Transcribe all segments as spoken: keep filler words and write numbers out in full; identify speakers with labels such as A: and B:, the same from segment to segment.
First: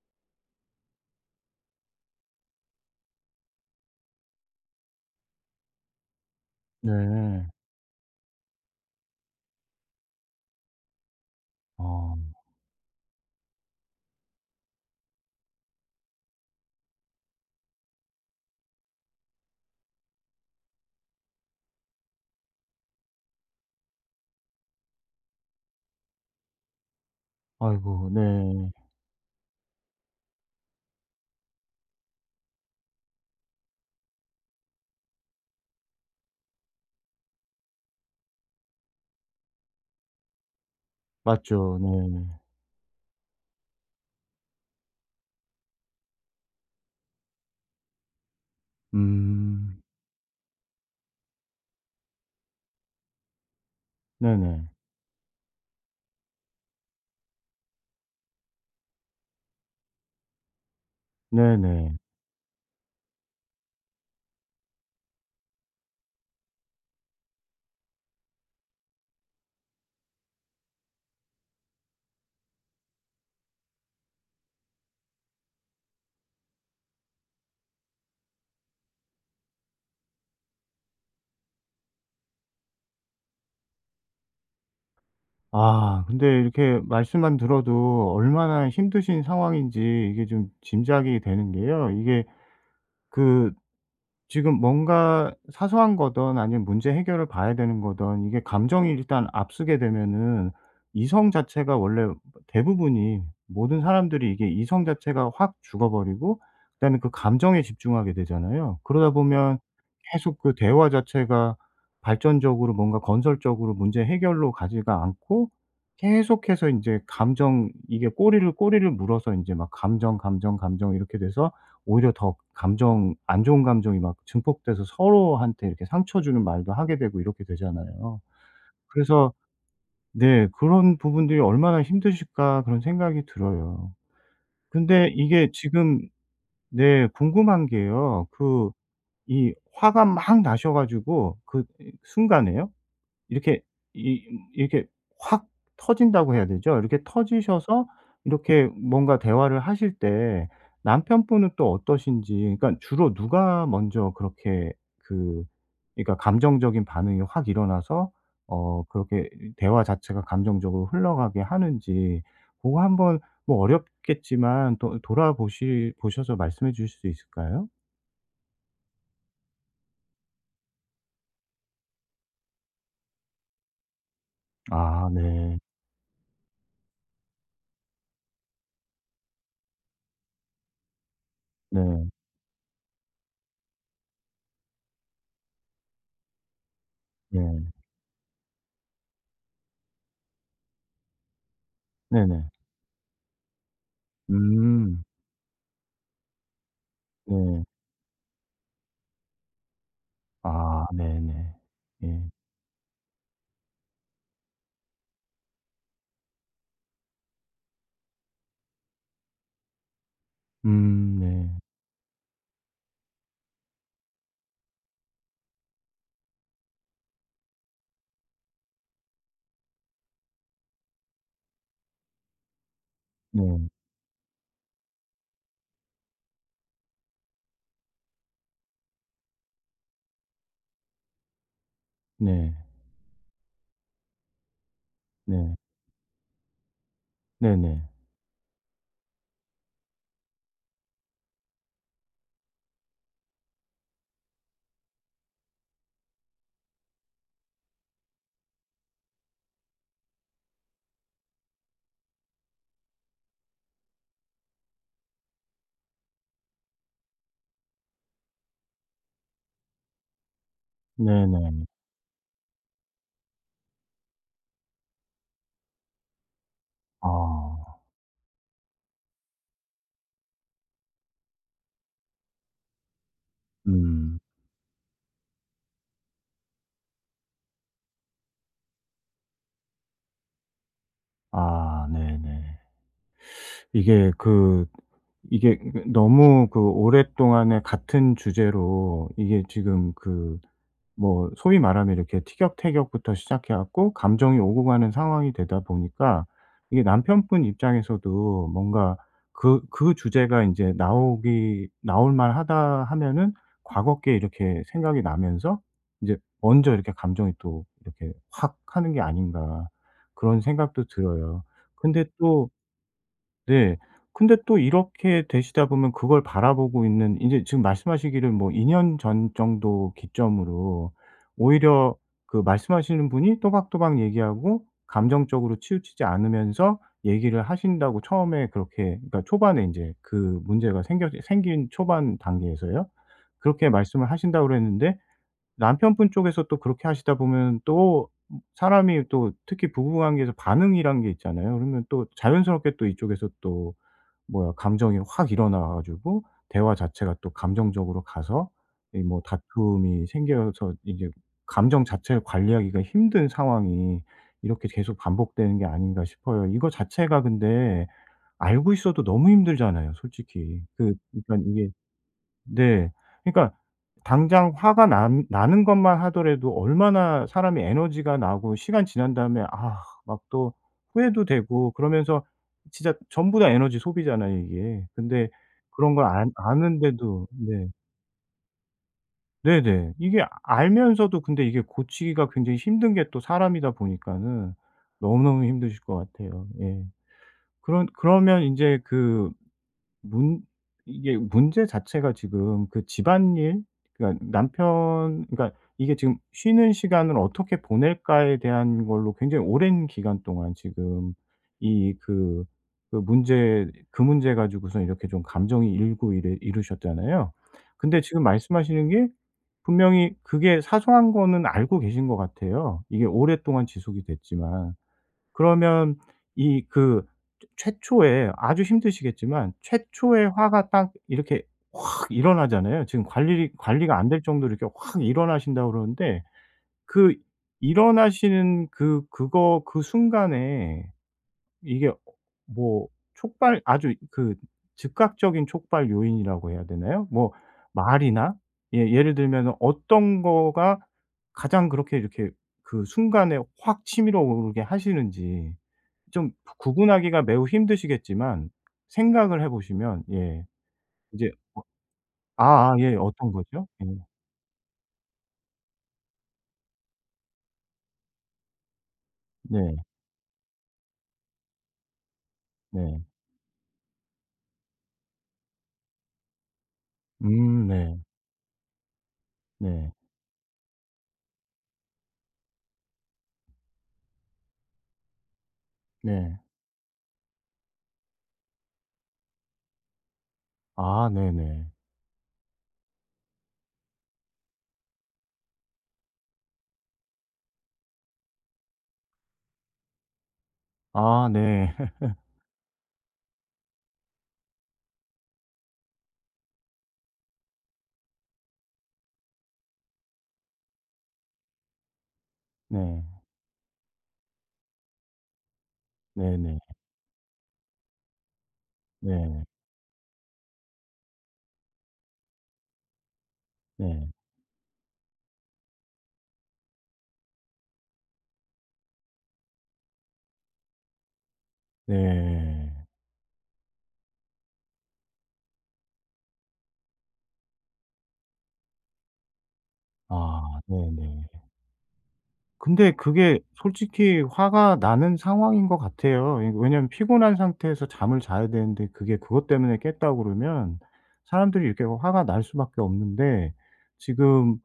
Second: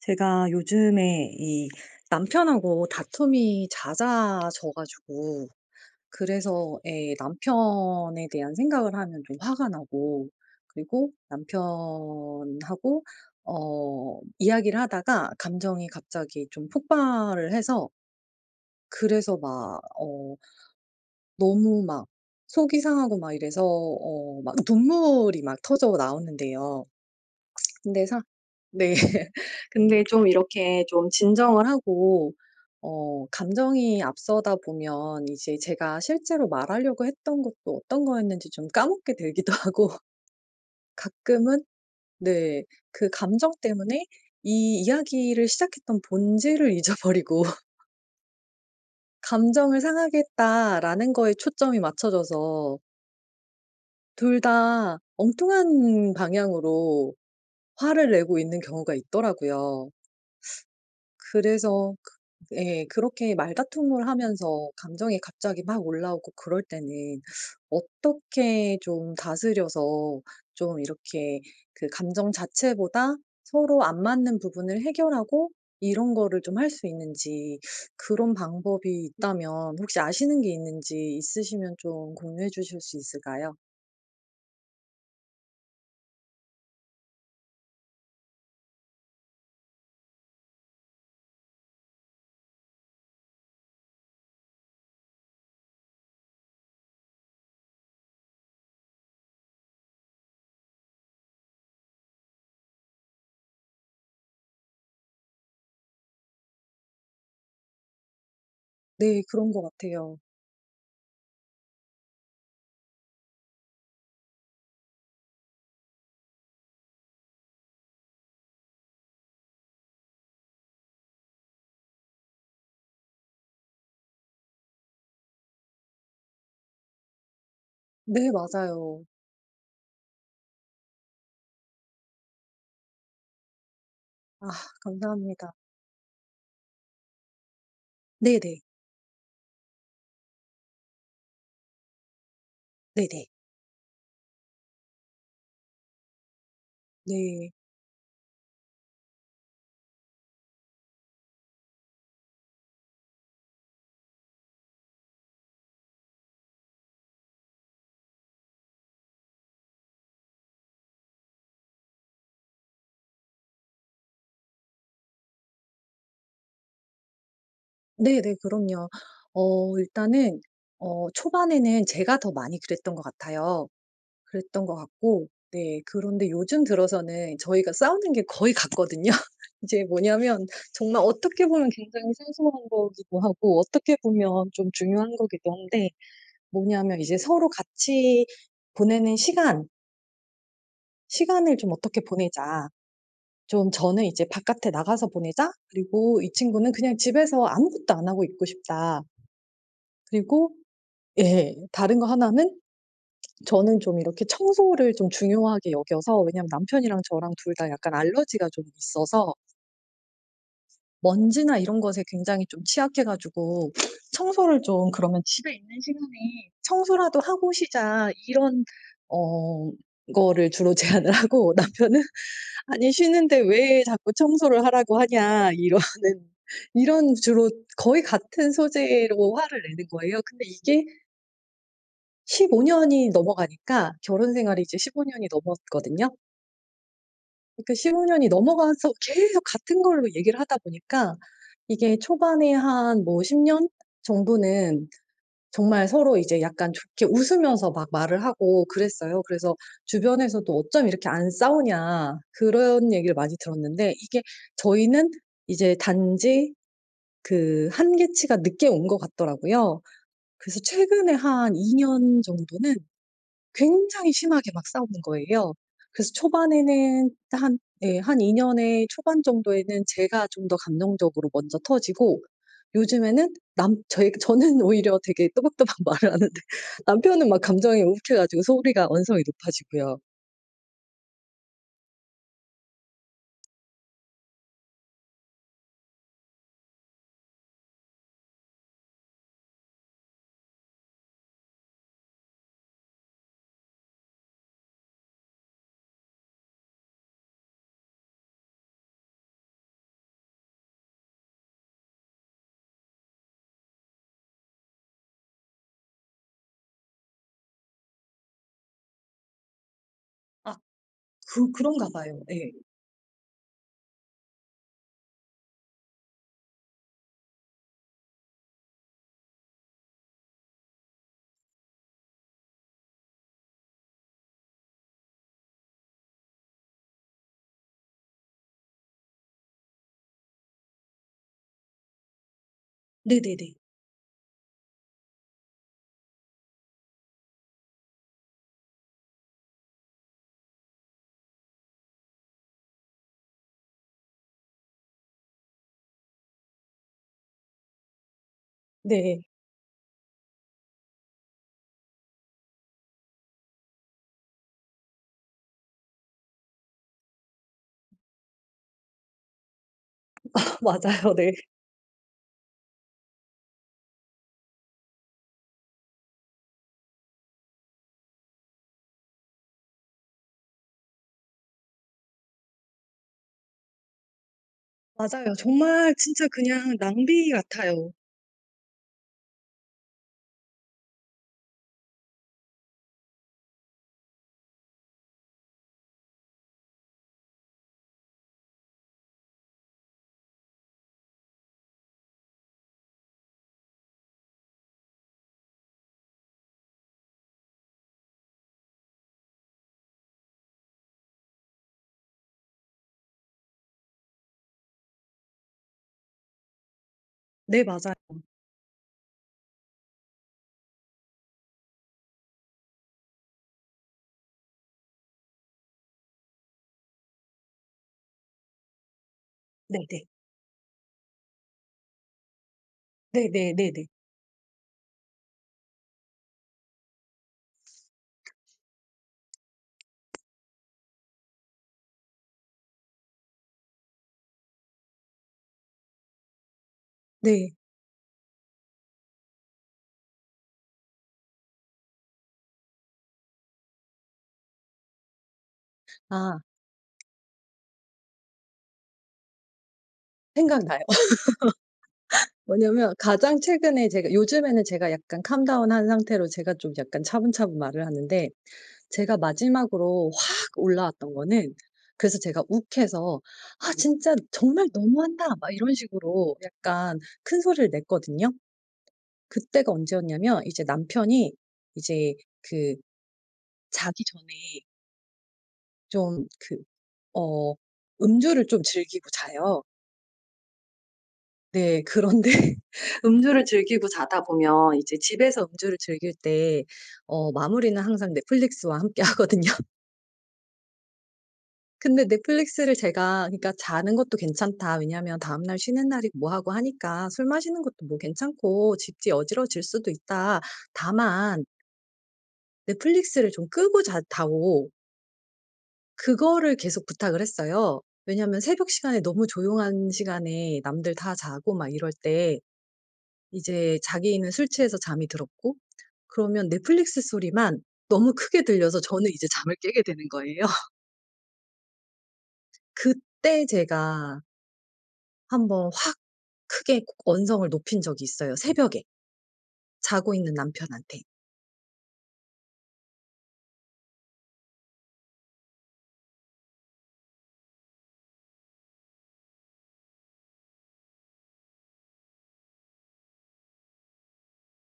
A: 제가 요즘에 이 남편하고 다툼이 잦아져 가지고, 그래서 에
B: 네.
A: 남편에 대한 생각을 하면 좀 화가 나고, 그리고
B: 아.
A: 남편하고 어 이야기를 하다가 감정이 갑자기 좀 폭발을 해서, 그래서 막 어 너무 막 속이 상하고 막 이래서 어 막 눈물이 막 터져 나오는데요. 근데
B: 아이고,
A: 사
B: 네.
A: 네. 근데 좀 이렇게 좀 진정을 하고 어 감정이 앞서다 보면 이제 제가 실제로 말하려고 했던 것도 어떤 거였는지 좀 까먹게 되기도 하고 가끔은.
B: 맞죠, 네.
A: 네. 그 감정 때문에 이 이야기를 시작했던 본질을 잊어버리고 '감정을
B: 음.
A: 상하게 했다.'라는 거에 초점이 맞춰져서, 둘
B: 네네.
A: 다 엉뚱한 방향으로 화를 내고 있는 경우가 있더라고요. 그래서,
B: 네네.
A: 예, 그렇게 말다툼을 하면서 감정이 갑자기 막 올라오고 그럴 때는 어떻게 좀 다스려서 좀 이렇게, 그 감정 자체보다 서로 안 맞는 부분을 해결하고 이런 거를 좀 할 수 있는지, 그런 방법이 있다면 혹시 아시는 게 있는지, 있으시면 좀 공유해 주실 수 있을까요?
B: 아, 근데 이렇게 말씀만 들어도 얼마나 힘드신 상황인지 이게 좀 짐작이 되는 게요. 이게 그 지금 뭔가 사소한 거든 아니면 문제 해결을 봐야 되는 거든, 이게 감정이 일단 앞서게 되면은 이성 자체가 원래 대부분이 모든 사람들이 이게 이성 자체가 확 죽어버리고 그다음에 그 감정에 집중하게 되잖아요. 그러다
A: 네. 그런
B: 보면
A: 것 같아요.
B: 계속 그 대화 자체가 발전적으로 뭔가 건설적으로 문제 해결로 가지가 않고, 계속해서 이제 감정 이게 꼬리를 꼬리를 물어서 이제 막 감정, 감정, 감정 이렇게 돼서 오히려 더 감정, 안 좋은 감정이 막 증폭돼서 서로한테 이렇게 상처 주는 말도 하게 되고 이렇게 되잖아요.
A: 네. 맞아요.
B: 그래서 네, '그런 부분들이 얼마나 힘드실까.' 그런 생각이 들어요.
A: 아,
B: 근데 이게
A: 감사합니다.
B: 지금 네 궁금한 게요.
A: 네네.
B: 그 이 화가 막 나셔 가지고 그 이 순간에요.
A: 네네.
B: 이렇게 이 이렇게 확 터진다고 해야 되죠? 이렇게
A: 네.
B: 터지셔서 이렇게 뭔가 대화를 하실 때 남편분은 또 어떠신지. 그러니까 주로 누가 먼저 그렇게 그 그러니까 감정적인 반응이 확 일어나서 어 그렇게 대화 자체가 감정적으로 흘러가게 하는지, 고거 한번, 뭐 어렵겠지만 또 돌아보시 보셔서 말씀해 주실 수 있을까요?
A: 네네. 그럼요. 어 일단은, 어 초반에는 제가 더 많이 그랬던 것 같아요. 그랬던 것
B: 아
A: 같고.
B: 네.
A: 네. 그런데 요즘 들어서는 저희가 싸우는 게 거의 같거든요. 이제 뭐냐면 정말 어떻게 보면 굉장히
B: 네.
A: 사소한 거기도 하고 어떻게 보면 좀 중요한 거기도 한데, 뭐냐면 이제 서로
B: 네.
A: 같이 보내는 시간, '시간을 좀 어떻게
B: 네네.
A: 보내자. 좀 저는 이제 바깥에
B: 음.
A: 나가서 보내자.' 그리고 이 친구는 그냥 집에서
B: 네.
A: 아무것도 안 하고 있고 싶다. 그리고,
B: 아 네네.
A: 예. 다른 거
B: 예.
A: 하나는, 저는 좀 이렇게 청소를 좀 중요하게 여겨서, 왜냐면 남편이랑 저랑 둘 다 약간 알러지가 좀 있어서
B: 음 네.
A: 먼지나 이런 것에 굉장히 좀 취약해 가지고, 청소를 좀, 그러면 '집에 있는 시간에 청소라도 하고 쉬자.' 이런 어 거를 주로 제안을 하고, 남편은 "아니 쉬는데
B: 네.
A: 왜 자꾸 청소를 하라고 하냐." 이러는, 이런 주로 거의 같은 소재로 화를 내는 거예요. 근데 이게
B: 네.
A: 십오 년이 넘어가니까, 결혼 생활이 이제 십오 년이
B: 네.
A: 넘었거든요. 그러니까
B: 네네.
A: 십오 년이 넘어가서 계속 같은 걸로 얘기를 하다 보니까, 이게 초반에 한 뭐 십 년 정도는 정말 서로 이제 약간 좋게 웃으면서 막 말을 하고 그랬어요. 그래서 주변에서도 "어쩜 이렇게 안 싸우냐." 그런 얘기를 많이 들었는데, 이게 저희는 이제 단지 그 한계치가 늦게 온 것 같더라고요. 그래서 최근에 한
B: 네네.
A: 이 년 정도는 굉장히 심하게 막 싸우는 거예요. 그래서 초반에는 한,
B: 아.
A: 예, 한 이 년의 초반 정도에는 제가 좀 더 감정적으로 먼저 터지고, 요즘에는 남 저희
B: 음.
A: 저는 오히려 되게 또박또박 말을 하는데, 남편은 막 감정이 욱해 가지고 소리가, 언성이 높아지고요.
B: 아 네네. 이게 그 이게 그 너무 그 오랫동안에 같은 주제로 이게 지금 그 뭐 소위 말하면 이렇게 티격태격부터 시작해 갖고 감정이 오고 가는 상황이 되다 보니까, 이게 남편분 입장에서도 뭔가 그 그 주제가 인제 나오기 나올 만하다 하면은 과거께 이렇게 생각이 나면서 인제 먼저 이렇게 감정이 또 이렇게 확 하는 게 아닌가, 그런
A: 아,
B: 생각도 들어요.
A: 그 그런가
B: 근데
A: 봐요.
B: 또
A: 네.
B: 네. 근데 또 이렇게 되시다 보면, 그걸 바라보고 있는 인제 지금 말씀하시기를 뭐 이 년 전 정도 기점으로 오히려 그 말씀하시는 분이 또박또박 얘기하고 감정적으로 치우치지 않으면서 얘기를 하신다고, 처음에 그렇게, 그러니까 초반에 인제 그 문제가 생겨 생긴 초반 단계에서요.
A: 네네네.
B: 그렇게 말씀을 하신다고 그랬는데, 남편분 쪽에서 또 그렇게 하시다 보면 또 사람이 또 특히 부부관계에서 반응이란 게 있잖아요. 그러면 또 자연스럽게 또 이쪽에서 또 뭐야, 감정이 확 일어나 가지고 대화 자체가 또 감정적으로 가서 이 뭐
A: 네.
B: 다툼이 생겨서 이제 감정 자체를 관리하기가 힘든 상황이 이렇게 계속 반복되는 게 아닌가 싶어요. 이거 자체가 근데 알고 있어도 너무 힘들잖아요 솔직히. 그
A: 맞아요.
B: 그
A: 네.
B: 러니 이게 네. 그러니까 당장 화가 난 나는 것만 하더라도 얼마나 사람이 에너지가 나고, 시간 지난 다음에 아 막 또 후회도 되고 그러면서 진짜 전부 다 에너지 소비잖아요 이게. 근데
A: 맞아요. 정말
B: 그런 걸
A: 진짜
B: 안
A: 그냥
B: 아는데도
A: 낭비
B: 네.
A: 같아요.
B: 네네. 이게 알면서도, 근데 이게 고치기가 굉장히 힘든 게 또 사람이다 보니까는 너무너무 힘드실 것 같아요. 예. 그런 그러면 인제 그 문 이게 문제 자체가 지금 그 집안일, 그러니까 남편 그러니까 이게 지금 쉬는 시간을 어떻게 보낼까에 대한 걸로 굉장히 오랜 기간 동안 지금 이 그 그 문제 그 문제 가지고서 이렇게 좀 감정이 일고 이래 이러셨잖아요.
A: 네, 맞아요.
B: 근데 지금 말씀하시는 게 분명히 그게 사소한 거는 알고 계신 것 같아요, 이게 오랫동안 지속이 됐지만. 그러면 이 그 최초에 아주 힘드시겠지만
A: 네네.
B: 최초의 화가 딱 이렇게 확 일어나잖아요. 지금 관리
A: 네네, 네네.
B: 관리가 안 될 정도로 이렇게 확 일어나신다고 그러는데, 그 일어나시는 그 그거 그 순간에 이게 뭐 촉발 아주 그 즉각적인 촉발 요인이라고 해야 되나요? 뭐
A: 네.
B: 말이나 예, 예를 들면 어떤 거가 가장 그렇게 이렇게 그 순간에 확 치밀어 오르게 하시는지, 좀
A: 아,
B: 구분하기가 매우 힘드시겠지만 생각을 해 보시면 예,
A: 생각나요.
B: 이제 어 아아,
A: 뭐냐면,
B: 예, 어떤
A: 가장
B: 거죠?
A: 최근에
B: 예.
A: 제가, 요즘에는 제가 약간 캄다운한 상태로 제가 좀 약간 차분차분 말을 하는데, 제가
B: 네.
A: 마지막으로 확 올라왔던 거는, 그래서 제가
B: 네.
A: 욱해서 '아 진짜 정말 너무한다.' 막 이런 식으로 약간 큰
B: 음
A: 소리를
B: 네.
A: 냈거든요. 그때가
B: 네.
A: 언제였냐면, 이제 남편이 이제 그 자기 전에 좀
B: 네.
A: 그 어 음주를 좀 즐기고 자요.
B: 아 네 네.
A: 네. 그런데 음주를 즐기고 자다 보면, 이제 집에서 음주를 즐길 때 어 마무리는 항상 넷플릭스와 함께 하거든요.
B: 아 네.
A: 근데 넷플릭스를 제가, 그러니까 자는 것도 괜찮다. 왜냐하면 다음날 쉬는 날이 뭐 하고 하니까 '술 마시는 것도 뭐 괜찮고, 집지 어지러질 수도 있다. 다만
B: 네.
A: 넷플릭스를 좀 끄고 자다오.'
B: 네
A: 그거를
B: 네.
A: 계속 부탁을 했어요. 왜냐하면 새벽 시간에
B: 네.
A: 너무
B: 네.
A: 조용한 시간에 남들 다 자고 막 이럴 때 이제
B: 네.
A: 자기는 술 취해서 잠이 들었고, 그러면 넷플릭스 소리만 너무 크게 들려서 저는 이제 잠을 깨게 되는 거예요.
B: 네.
A: 그때 제가 한번 확 크게 언성을 높인 적이 있어요, 새벽에. 자고 있는
B: 아
A: 남편한테.
B: 네네. 근데 그게 솔직히 화가 나는 상황인 것 같아요. 이 왜냐면 피곤한 상태에서 잠을 자야 되는데 그게 그것 때문에 깼다고 그러면 사람들이 이렇게 화가 날 수밖에 없는데 지금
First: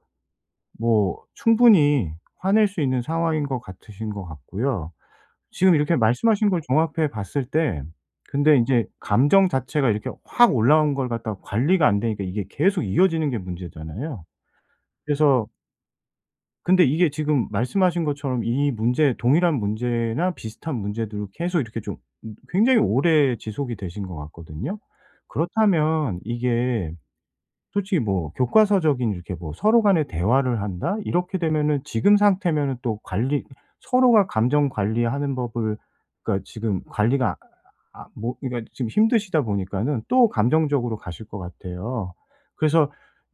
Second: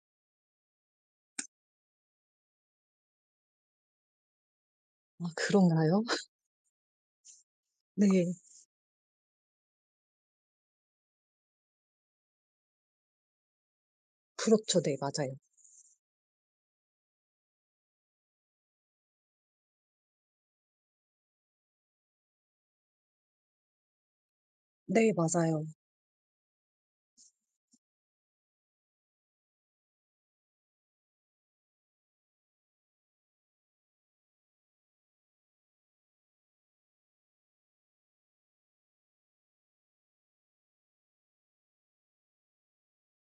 B: 뭐 충분히 화낼 수 있는 상황인 것 같으신 것 같고요.
A: 아,
B: 지금 이렇게
A: 그런가요?
B: 말씀하신 걸 종합해 봤을 때,
A: 네.
B: 근데 인제 감정 자체가 이렇게 확 올라온 걸 갖다가 관리가 안 되니까 이게 계속 이어지는 게 문제잖아요.
A: 그렇죠. 네. 맞아요.
B: 그래서, 근데 이게 지금 말씀하신 것처럼 이 문제 동일한 문제나 비슷한 문제들을 계속 이렇게 좀 음 굉장히 오래 지속이 되신 것 같거든요.
A: 네. 맞아요.
B: 그렇다면 이게 솔직히 뭐 교과서적인 이렇게 뭐 서로 간에 대화를 한다? 이렇게 되면은 지금 상태면은 또 관리 서로가 감정 관리하는 법을 그러니까 지금 관리가 아 아, 뭐 그러니까 지금 힘드시다 보니까는 또 감정적으로 가실 것 같아요. 그래서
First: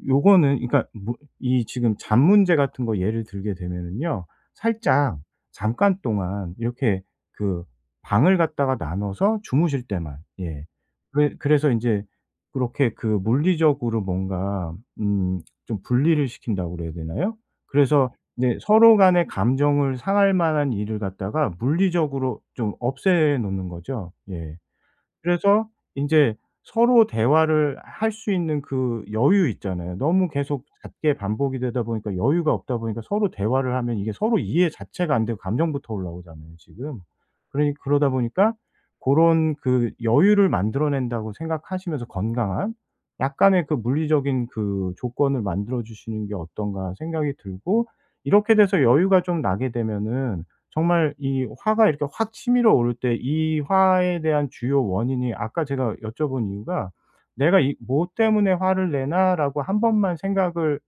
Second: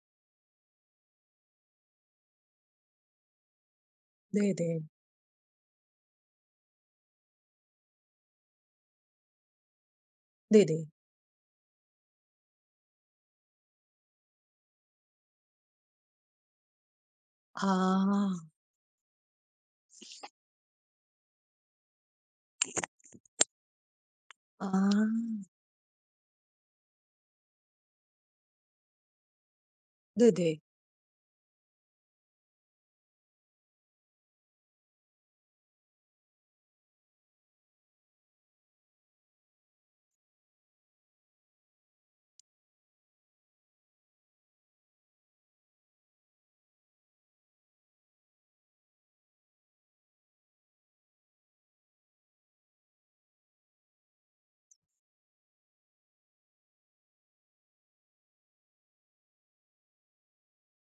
B: 요거는 그러니까 뭐 이 지금 잠 문제 같은 거 예를 들게 되면은요,
A: 네네.
B: 살짝 잠깐 동안 이렇게 그 방을 갖다가 나눠서 주무실 때만 예.
A: 네네.
B: 그래 그래서 인제 그렇게 그 물리적으로 뭔가 음 좀 분리를 시킨다고 그래야 되나요? 그래서
A: 아.
B: 이제 서로 간의 감정을 상할 만한 일을 갖다가 물리적으로 좀 없애 놓는 거죠. 예.
A: 아.
B: 그래서 인제 서로 대화를 할 수 있는 그 여유 있잖아요. 너무
A: 네네.
B: 계속 잦게 반복이 되다 보니까 여유가 없다 보니까 서로 대화를 하면 이게 서로 이해 자체가 안 되고 감정부터 올라오잖아요 지금. 그러니 그러다 보니까 고런 그 여유를 만들어낸다고 생각하시면서 건강한 약간의 그 물리적인 그 조건을 만들어 주시는 게 어떤가 생각이 들고, 이렇게 돼서 여유가 좀 나게 되면은 정말 이 화가 이렇게 확 치밀어 오를 때 이 화에 대한 주요 원인이, 아까 제가 여쭤본 이유가 '내가 이 뭐 때문에 화를 내나?'라고 한 번만 생각을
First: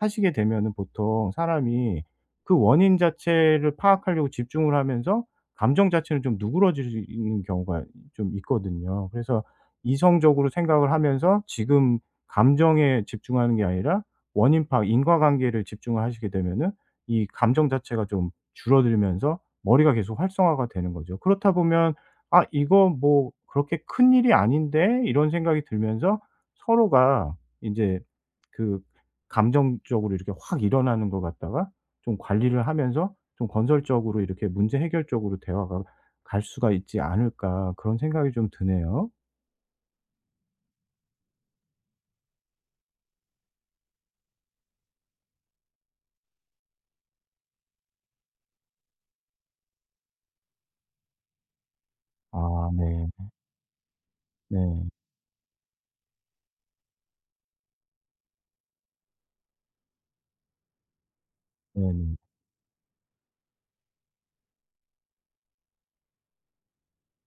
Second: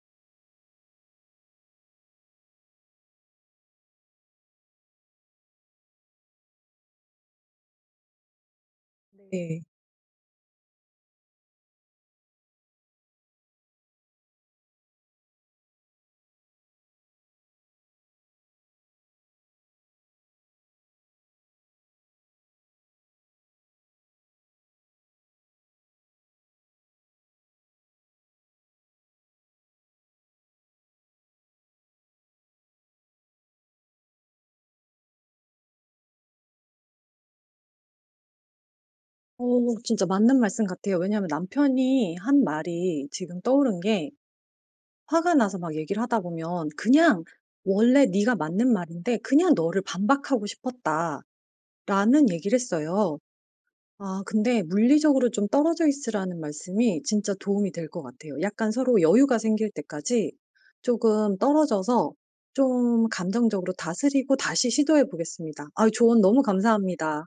B: 하시게 되면은 보통 사람이 그 원인 자체를 파악하려고 집중을 하면서 감정 자체는 좀 누그러지는 경우가 좀 있거든요.
A: 네.
B: 그래서
A: 네.
B: 이성적으로 생각을 하면서 지금 감정에 집중하는 게 아니라 원인 파악, 인과관계를 집중을 하시게 되면은 이 감정 자체가 좀 줄어들면서 머리가 계속 활성화가 되는 거죠. 그렇다 보면 '아 이거 뭐 그렇게 큰일이 아닌데?' 이런 생각이 들면서 서로가 이제그 감정적으로 이렇게 확 일어나는 것 같다가 좀 관리를 하면서 좀 건설적으로 이렇게 문제 해결적으로 대화가 갈 수가 있지 않을까, 그런 생각이 좀 드네요.
A: 어 진짜 맞는 말씀 같아요. 왜냐하면 남편이 한 말이 지금 떠오른 게, 화가 나서 막 얘기를 하다 보면 그냥 "원래 네가 맞는 말인데 그냥 너를 반박하고 싶었다."라는 얘기를
B: 아 네.
A: 했어요. 아, 근데
B: 네.
A: 물리적으로 좀 떨어져 있으라는 말씀이 진짜 도움이 될 것 같아요. 약간 서로 여유가 생길 때까지 조금 떨어져서
B: 네네.
A: 좀 감정적으로 다스리고 다시 시도해 보겠습니다. 아, 조언 너무 감사합니다.